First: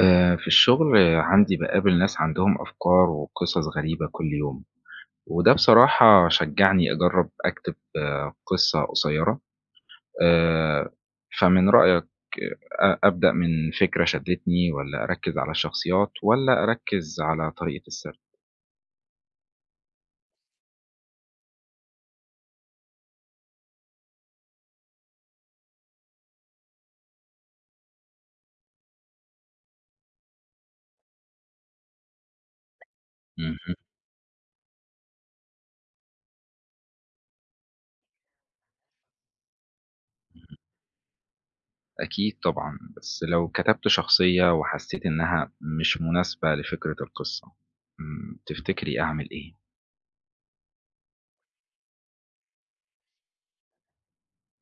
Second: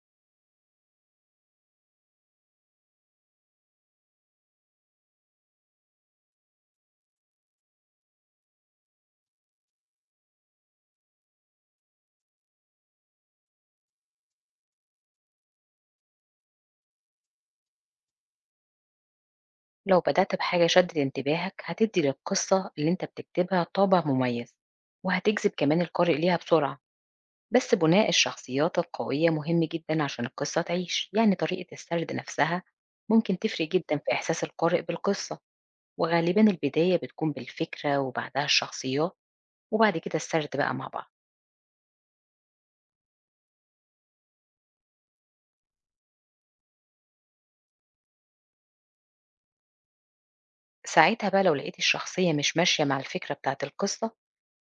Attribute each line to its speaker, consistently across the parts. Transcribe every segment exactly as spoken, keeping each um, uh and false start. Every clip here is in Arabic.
Speaker 1: آآ في الشغل عندي باقابل ناس عندهم أفكار وقصص غريبة كل يوم، وده بصراحة شجّعني أجرّب أكتب آه، قصة قصيّرة، آآ فمن رأيك أ أبدأ من فكرة شدّتني والّا أركّز على الشخصيات والّا أركّز على طريقة السرد؟
Speaker 2: لو بدأت بحاجة شدت انتباهك هتدي للقصة اللي انت بتكتبها طابع مميز، وهتجذب كمان القارئ ليها بسرعة. بس بناء الشخصيات القوية مهم جدا عشان القصة تعيش، يعني طريقة السرد نفسها ممكن تفرق
Speaker 1: اهم،
Speaker 2: جدا في إحساس القارئ بالقصة. وغالبا البداية بتكون بالفكرة وبعدها الشخصيات وبعد كده السرد بقى مع بعض.
Speaker 1: أكيد طبعًا، بس لو كتبت شخصية وحسّيت إنها مش مناسبة لفكرة القصة، إمم، تفتكري أعمل إيه؟
Speaker 2: ساعتها بقى لو لقيت الشخصية مش ماشية مع الفكرة بتاعت القصة،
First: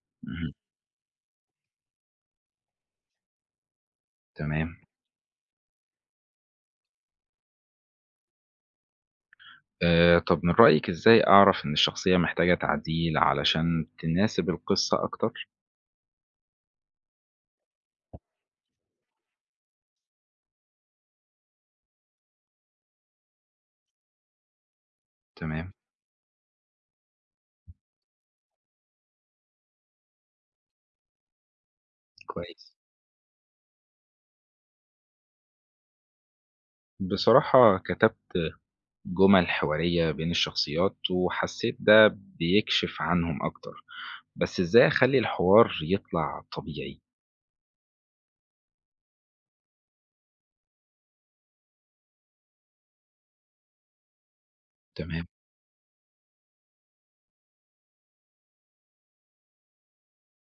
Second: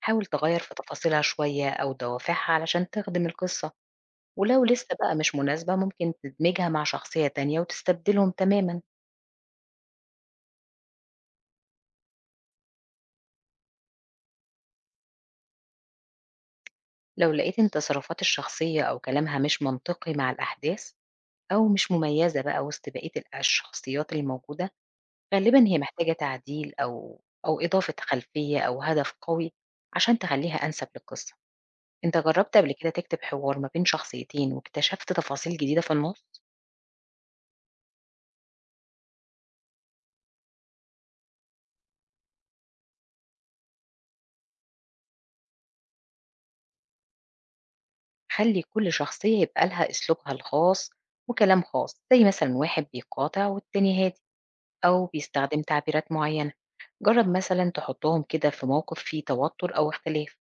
Speaker 2: حاول
Speaker 1: اهم،
Speaker 2: تغير في تفاصيلها شوية أو دوافعها علشان تخدم القصة. ولو
Speaker 1: تمام.
Speaker 2: لسه بقى مش مناسبة ممكن تدمجها مع شخصية تانية وتستبدلهم تماما.
Speaker 1: آآ طب من رأيِك إزاي أعرف إن الشخصية محتاجة تعديل علشان تناسب القصة أكتر؟
Speaker 2: لو لقيت إن تصرفات الشخصية أو كلامها مش منطقي مع الأحداث، أو مش مميزة بقى وسط بقية الأ- الشخصيات الموجودة، غالبا
Speaker 1: تمام،
Speaker 2: هي محتاجة تعديل أو أو إضافة خلفية أو هدف قوي عشان تخليها أنسب للقصة. أنت جربت قبل
Speaker 1: كويس.
Speaker 2: كده تكتب حوار ما بين شخصيتين واكتشفت تفاصيل جديدة في النص؟
Speaker 1: بصراحة كتبت جُمل حوارية بين الشخصيات وحسّيت ده بيكشف عنهم أكتر، بس إزاي أخلّي الحوار يطلع طبيعي؟
Speaker 2: خلي كل شخصية يبقى لها أسلوبها الخاص وكلام خاص، زي مثلا واحد بيقاطع والتاني هادي أو
Speaker 1: تمام.
Speaker 2: بيستخدم تعبيرات معينة. جرب مثلا تحطهم كده في موقف فيه توتر أو اختلاف،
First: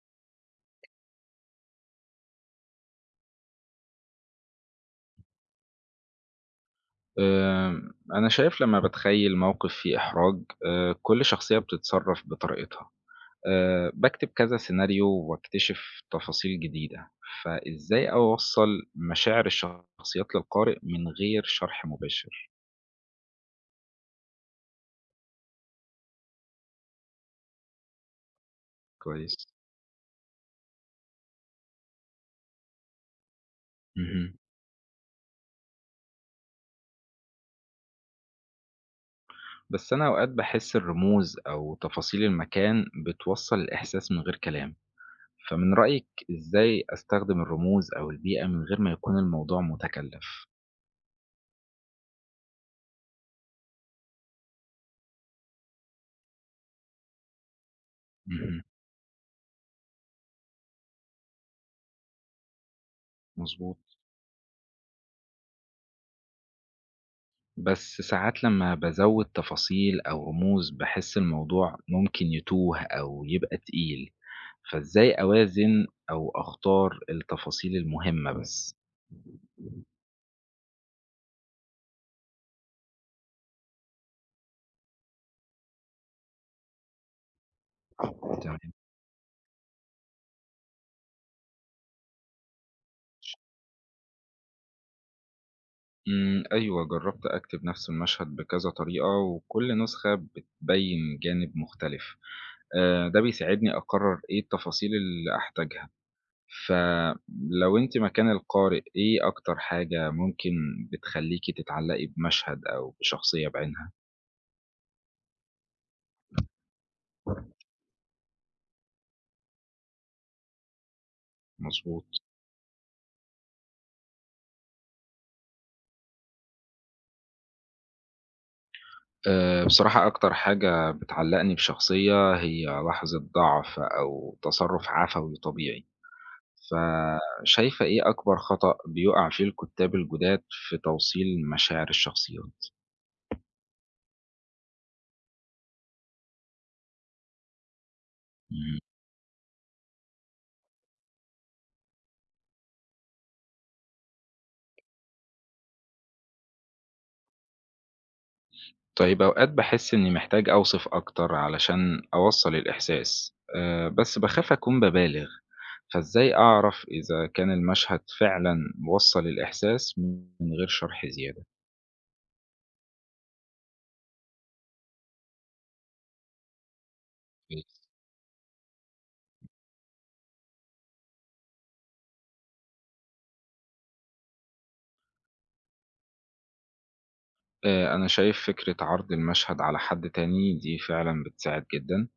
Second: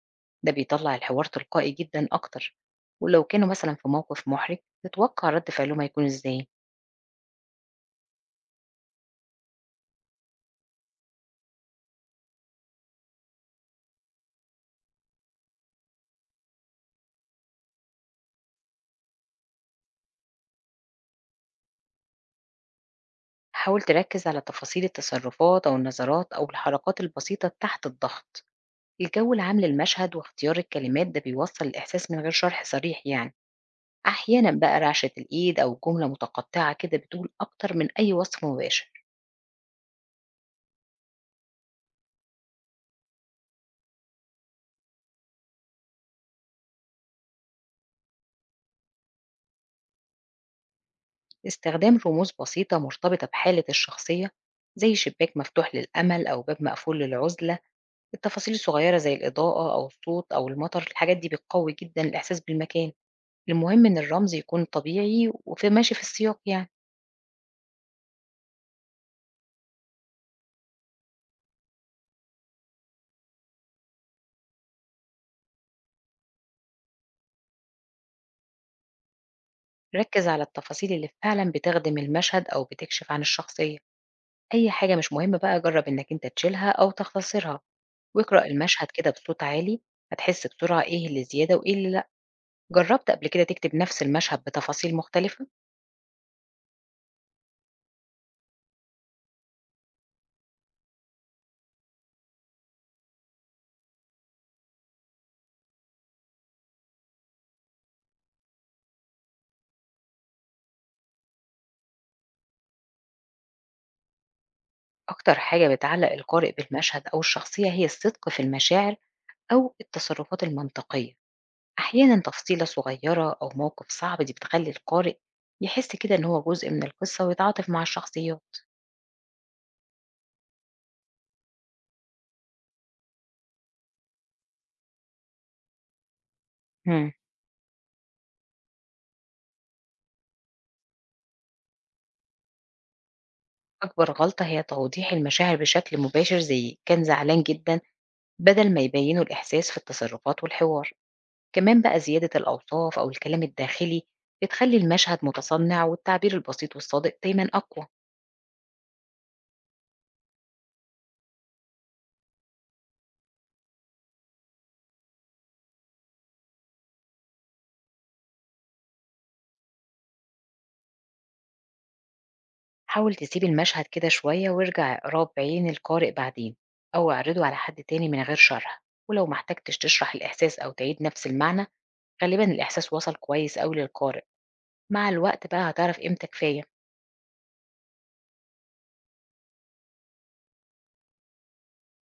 Speaker 2: ده بيطلع الحوار تلقائي جدا أكتر. ولو كانوا مثلا في موقف محرج، تتوقع رد فعلهم هيكون إزاي.
Speaker 1: آمم أنا شايف لمّا باتخيّل موقف فيه إحراج آآ كل شخصية بتتصرّف بطريقتها. آآ باكتب كذا سيناريو واكتشف تفاصيل جديدة، فإزاي أوصّل مشاعر الشخصيات للقارئ من غير شرح مباشر؟
Speaker 2: حاول تركز على تفاصيل التصرفات أو النظرات أو الحركات البسيطة تحت الضغط، الجو
Speaker 1: كويس،
Speaker 2: العام للمشهد واختيار الكلمات، ده بيوصل الإحساس من غير شرح صريح يعني.
Speaker 1: اهم.
Speaker 2: أحيانا بقى رعشة الإيد أو جملة متقطعة كده بتقول أكتر من أي وصف مباشر.
Speaker 1: بس أنا أوقات باحس الرموز أو تفاصيل المكان بتوصّل الإحساس من غير كلام، فمن رأيِك إزاي أستخدم الرموز أو البيئة من غير ما يكون الموضوع متكلف؟
Speaker 2: استخدام رموز بسيطة مرتبطة بحالة الشخصية، زي شباك مفتوح للأمل أو باب مقفول للعزلة. التفاصيل
Speaker 1: اهم،
Speaker 2: الصغيرة زي الإضاءة أو الصوت أو المطر، الحاجات دي بتقوي جدا الإحساس بالمكان. المهم
Speaker 1: مضبوط.
Speaker 2: إن الرمز يكون طبيعي وفي ماشي في السياق يعني.
Speaker 1: بس ساعات لمّا بازوّد تفاصيل أو رموز باحس الموضوع ممكن يتوه أو يبقى تقيل. فإزاي أوازن أو أختار التفاصيل المهمة بس؟
Speaker 2: ركز على التفاصيل اللي فعلا بتخدم المشهد أو بتكشف عن الشخصية، أي حاجة مش مهمة بقى جرب إنك أنت تشيلها أو تختصرها، واقرأ
Speaker 1: تمام.
Speaker 2: المشهد كده بصوت عالي. هتحس بسرعة إيه اللي زيادة وإيه اللي لأ. جربت قبل كده تكتب نفس المشهد بتفاصيل مختلفة؟
Speaker 1: امم، أيوه، جرّبت أكتب نفس المشهد بكذا طريقة، وكل نسخة بتبيّن جانب مختلف. آآ، ده بيساعدني أقرّر إيه التفاصيل اللي أحتاجها. فلو أنتِ مكان القارئ، إيه أكتر حاجة ممكن بتخلّيكِ تتعلّقي بمشهد أو بشخصية بعينها؟
Speaker 2: أكتر حاجة بتعلق القارئ بالمشهد أو الشخصية هي الصدق في المشاعر أو التصرفات المنطقية.
Speaker 1: مضبوط.
Speaker 2: أحيانا تفصيلة صغيرة أو موقف صعب دي بتخلي القارئ يحس كده إن هو جزء من القصة ويتعاطف مع الشخصيات.
Speaker 1: آآ بصراحة أكتر حاجة بتعلّقني بشخصية هي لحظة ضعف أو تصرُّف عفوي طبيعي،
Speaker 2: مم.
Speaker 1: فشايفة إيه أكبر خطأ بيُقع فيه الكُتّاب الجُداد في توصيل مشاعر الشخصيات؟
Speaker 2: أكبر غلطة هي توضيح المشاعر بشكل مباشر زي كان زعلان جدا، بدل
Speaker 1: إمم،
Speaker 2: ما يبينوا الإحساس في التصرفات والحوار. كمان بقى زيادة الأوصاف أو الكلام الداخلي بتخلي المشهد متصنع، والتعبير البسيط والصادق دايما أقوى.
Speaker 1: طيب أوقات باحس إنّي محتاج أوصف أكتر علشان أوصّل الإحساس، آآ بس باخاف أكون بابالغ، فإزاي أعرف إذا كان المشهد فعلًا وصّل الإحساس من غير شرح زيادة؟
Speaker 2: حاول تسيب المشهد كده شوية وارجع اقراه بعين القارئ بعدين، أو اعرضه على حد تاني من غير شرح. ولو محتاجتش تشرح الإحساس أو تعيد نفس المعنى، غالبا الإحساس وصل كويس أوي للقارئ. مع الوقت بقى هتعرف امتى كفاية.
Speaker 1: آآ أنا شايف فكرة عرض المشهد على حد تاني دي فعلًا بتساعد جدًا،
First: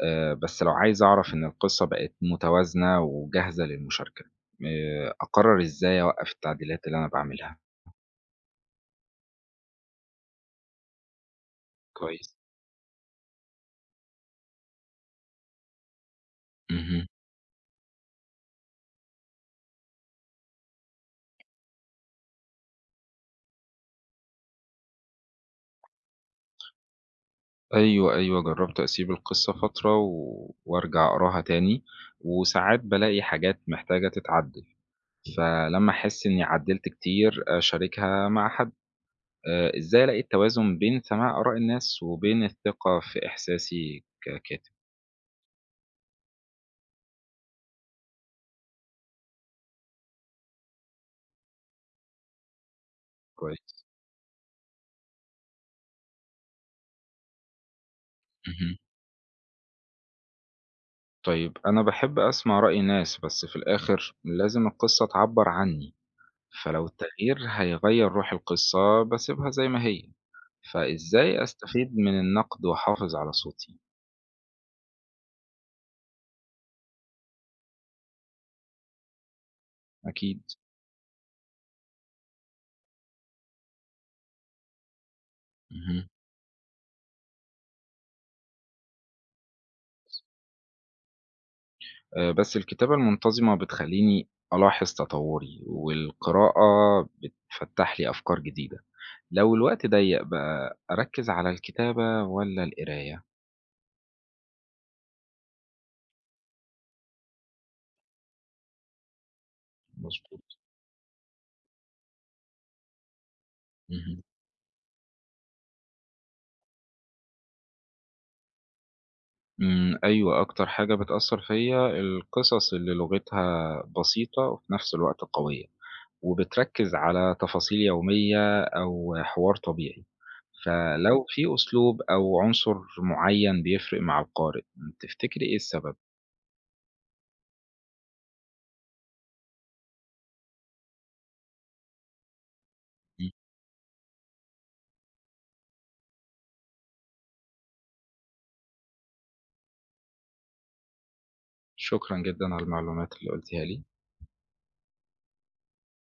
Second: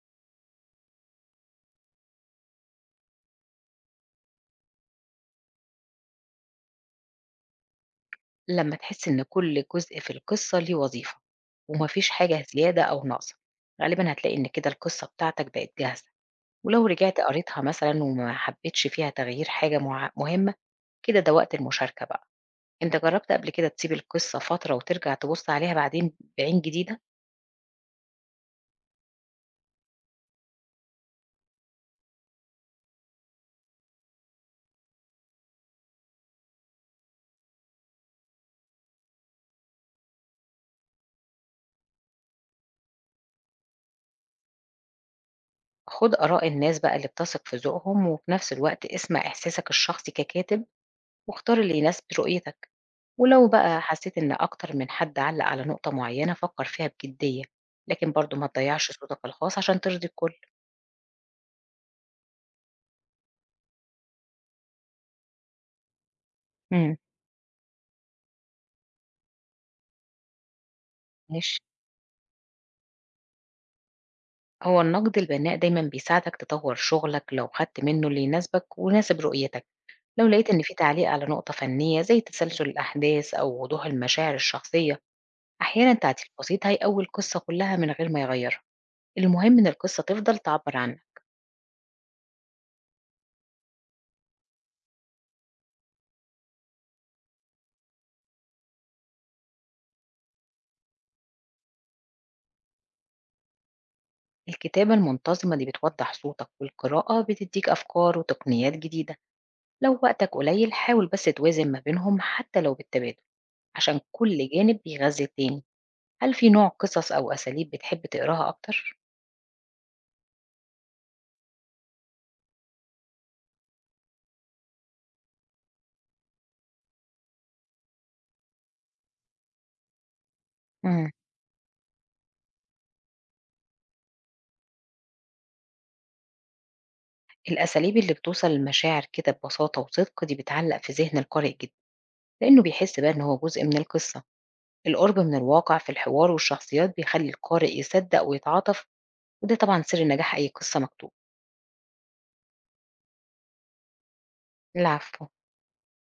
Speaker 1: آآ بس لو عايز أعرف إن القصة بقت متوازنة وجاهزة للمشاركة، آآ أقرر إزاي أوقّف التعديلات اللي أنا باعملها؟
Speaker 2: لما تحس إن كل جزء في القصة ليه وظيفة ومفيش
Speaker 1: كويس.
Speaker 2: حاجة زيادة أو ناقصة، غالبا هتلاقي إن كده القصة بتاعتك بقت جاهزة. ولو
Speaker 1: اهم.
Speaker 2: رجعت قريتها مثلا وما حبيتش فيها تغيير حاجة مع- مهمة، كده ده وقت المشاركة بقى. أنت جرّبت قبل كده تسيب القصة فترة وترجع تبُص عليها بعدين بعين جديدة؟
Speaker 1: أيوه، أيوه، جرّبت أسيب القصة فترة و وأرجع أقراها تاني، وساعات بالاقي حاجات محتاجة تتعدل، فلمّا أحس إني عدّلت كتير أشاركها مع حد. آآ إزاي ألاقي التوازن بين سماع آراء الناس وبين الثقة في إحساسي ككاتب؟
Speaker 2: خُد آراء الناس بقى اللي بتثق في ذوقهم، وفي نفس الوقت اسمع إحساسك الشخصي ككاتب واختار اللي يناسب رؤيتك، ولو بقى
Speaker 1: كويس.
Speaker 2: حسيت إن أكتر من حد علّق على نقطة معيّنة فكّر فيها بجدية، لكن برضه ما
Speaker 1: اهم.
Speaker 2: تضيّعش صوتك الخاص عشان ترضي الكل.
Speaker 1: طيب أنا باحب أسمع رأي ناس، بس في الآخر لازم القصة تعبّر عني، فلو
Speaker 2: إمم.
Speaker 1: التغيير هيغيّر روح القصة باسيبها زي ما هي، فإزاي
Speaker 2: ماشي.
Speaker 1: أستفيد من النقد وأحافظ على صوتي؟
Speaker 2: هو النقد البناء دايمًا بيساعدك تطوّر شغلك لو خدت منّه اللي يناسبك ويناسب رؤيتك. لو
Speaker 1: أكيد.
Speaker 2: لقيت إن في تعليق على نقطة فنية زي تسلسل الأحداث أو وضوح المشاعر الشخصية، أحيانا
Speaker 1: اهم.
Speaker 2: تعديل بسيط هيقوي القصة كلها من غير ما يغيرها. المهم إن القصة تفضل تعبر عنك.
Speaker 1: آآ بس الكتابة المنتظمة بتخلّيني ألاحظ تطوّري، والقراءة بتفتّح لي أفكار جديدة. لو الوقت ضيّق بقى، أركّز على الكتابة والّا القراية؟
Speaker 2: الكتابة المنتظمة دي بتوضح صوتك، والقراءة بتديك أفكار وتقنيات جديدة. لو وقتك
Speaker 1: مضبوط.
Speaker 2: قليل حاول بس توازن ما بينهم حتى لو بالتبادل، عشان
Speaker 1: اهم.
Speaker 2: كل جانب بيغذي التاني. هل في نوع قصص أو أساليب بتحب تقراها أكتر؟
Speaker 1: إمم، أيوه، أكتر حاجة بتأثّر فيّا القصص اللي لغتها بسيطة وفي نفس الوقت قوية، وبتركّز على تفاصيل يومية أو حوار طبيعي،
Speaker 2: مم.
Speaker 1: فلو في أسلوب أو عنصر معيّن بيفرق مع القارئ، تفتكري إيه السبب؟
Speaker 2: الأساليب اللي بتوصل للمشاعر كده ببساطة وصدق دي بتعلق في ذهن القارئ جدا، لأنه بيحس بقى إن
Speaker 1: إمم،
Speaker 2: هو جزء من القصة. القرب من الواقع في الحوار والشخصيات بيخلي القارئ يصدق ويتعاطف، وده طبعا سر نجاح أي قصة مكتوبة.
Speaker 1: شكرًا جدًا على المعلومات اللي قُلتيها لي.
Speaker 2: العفو.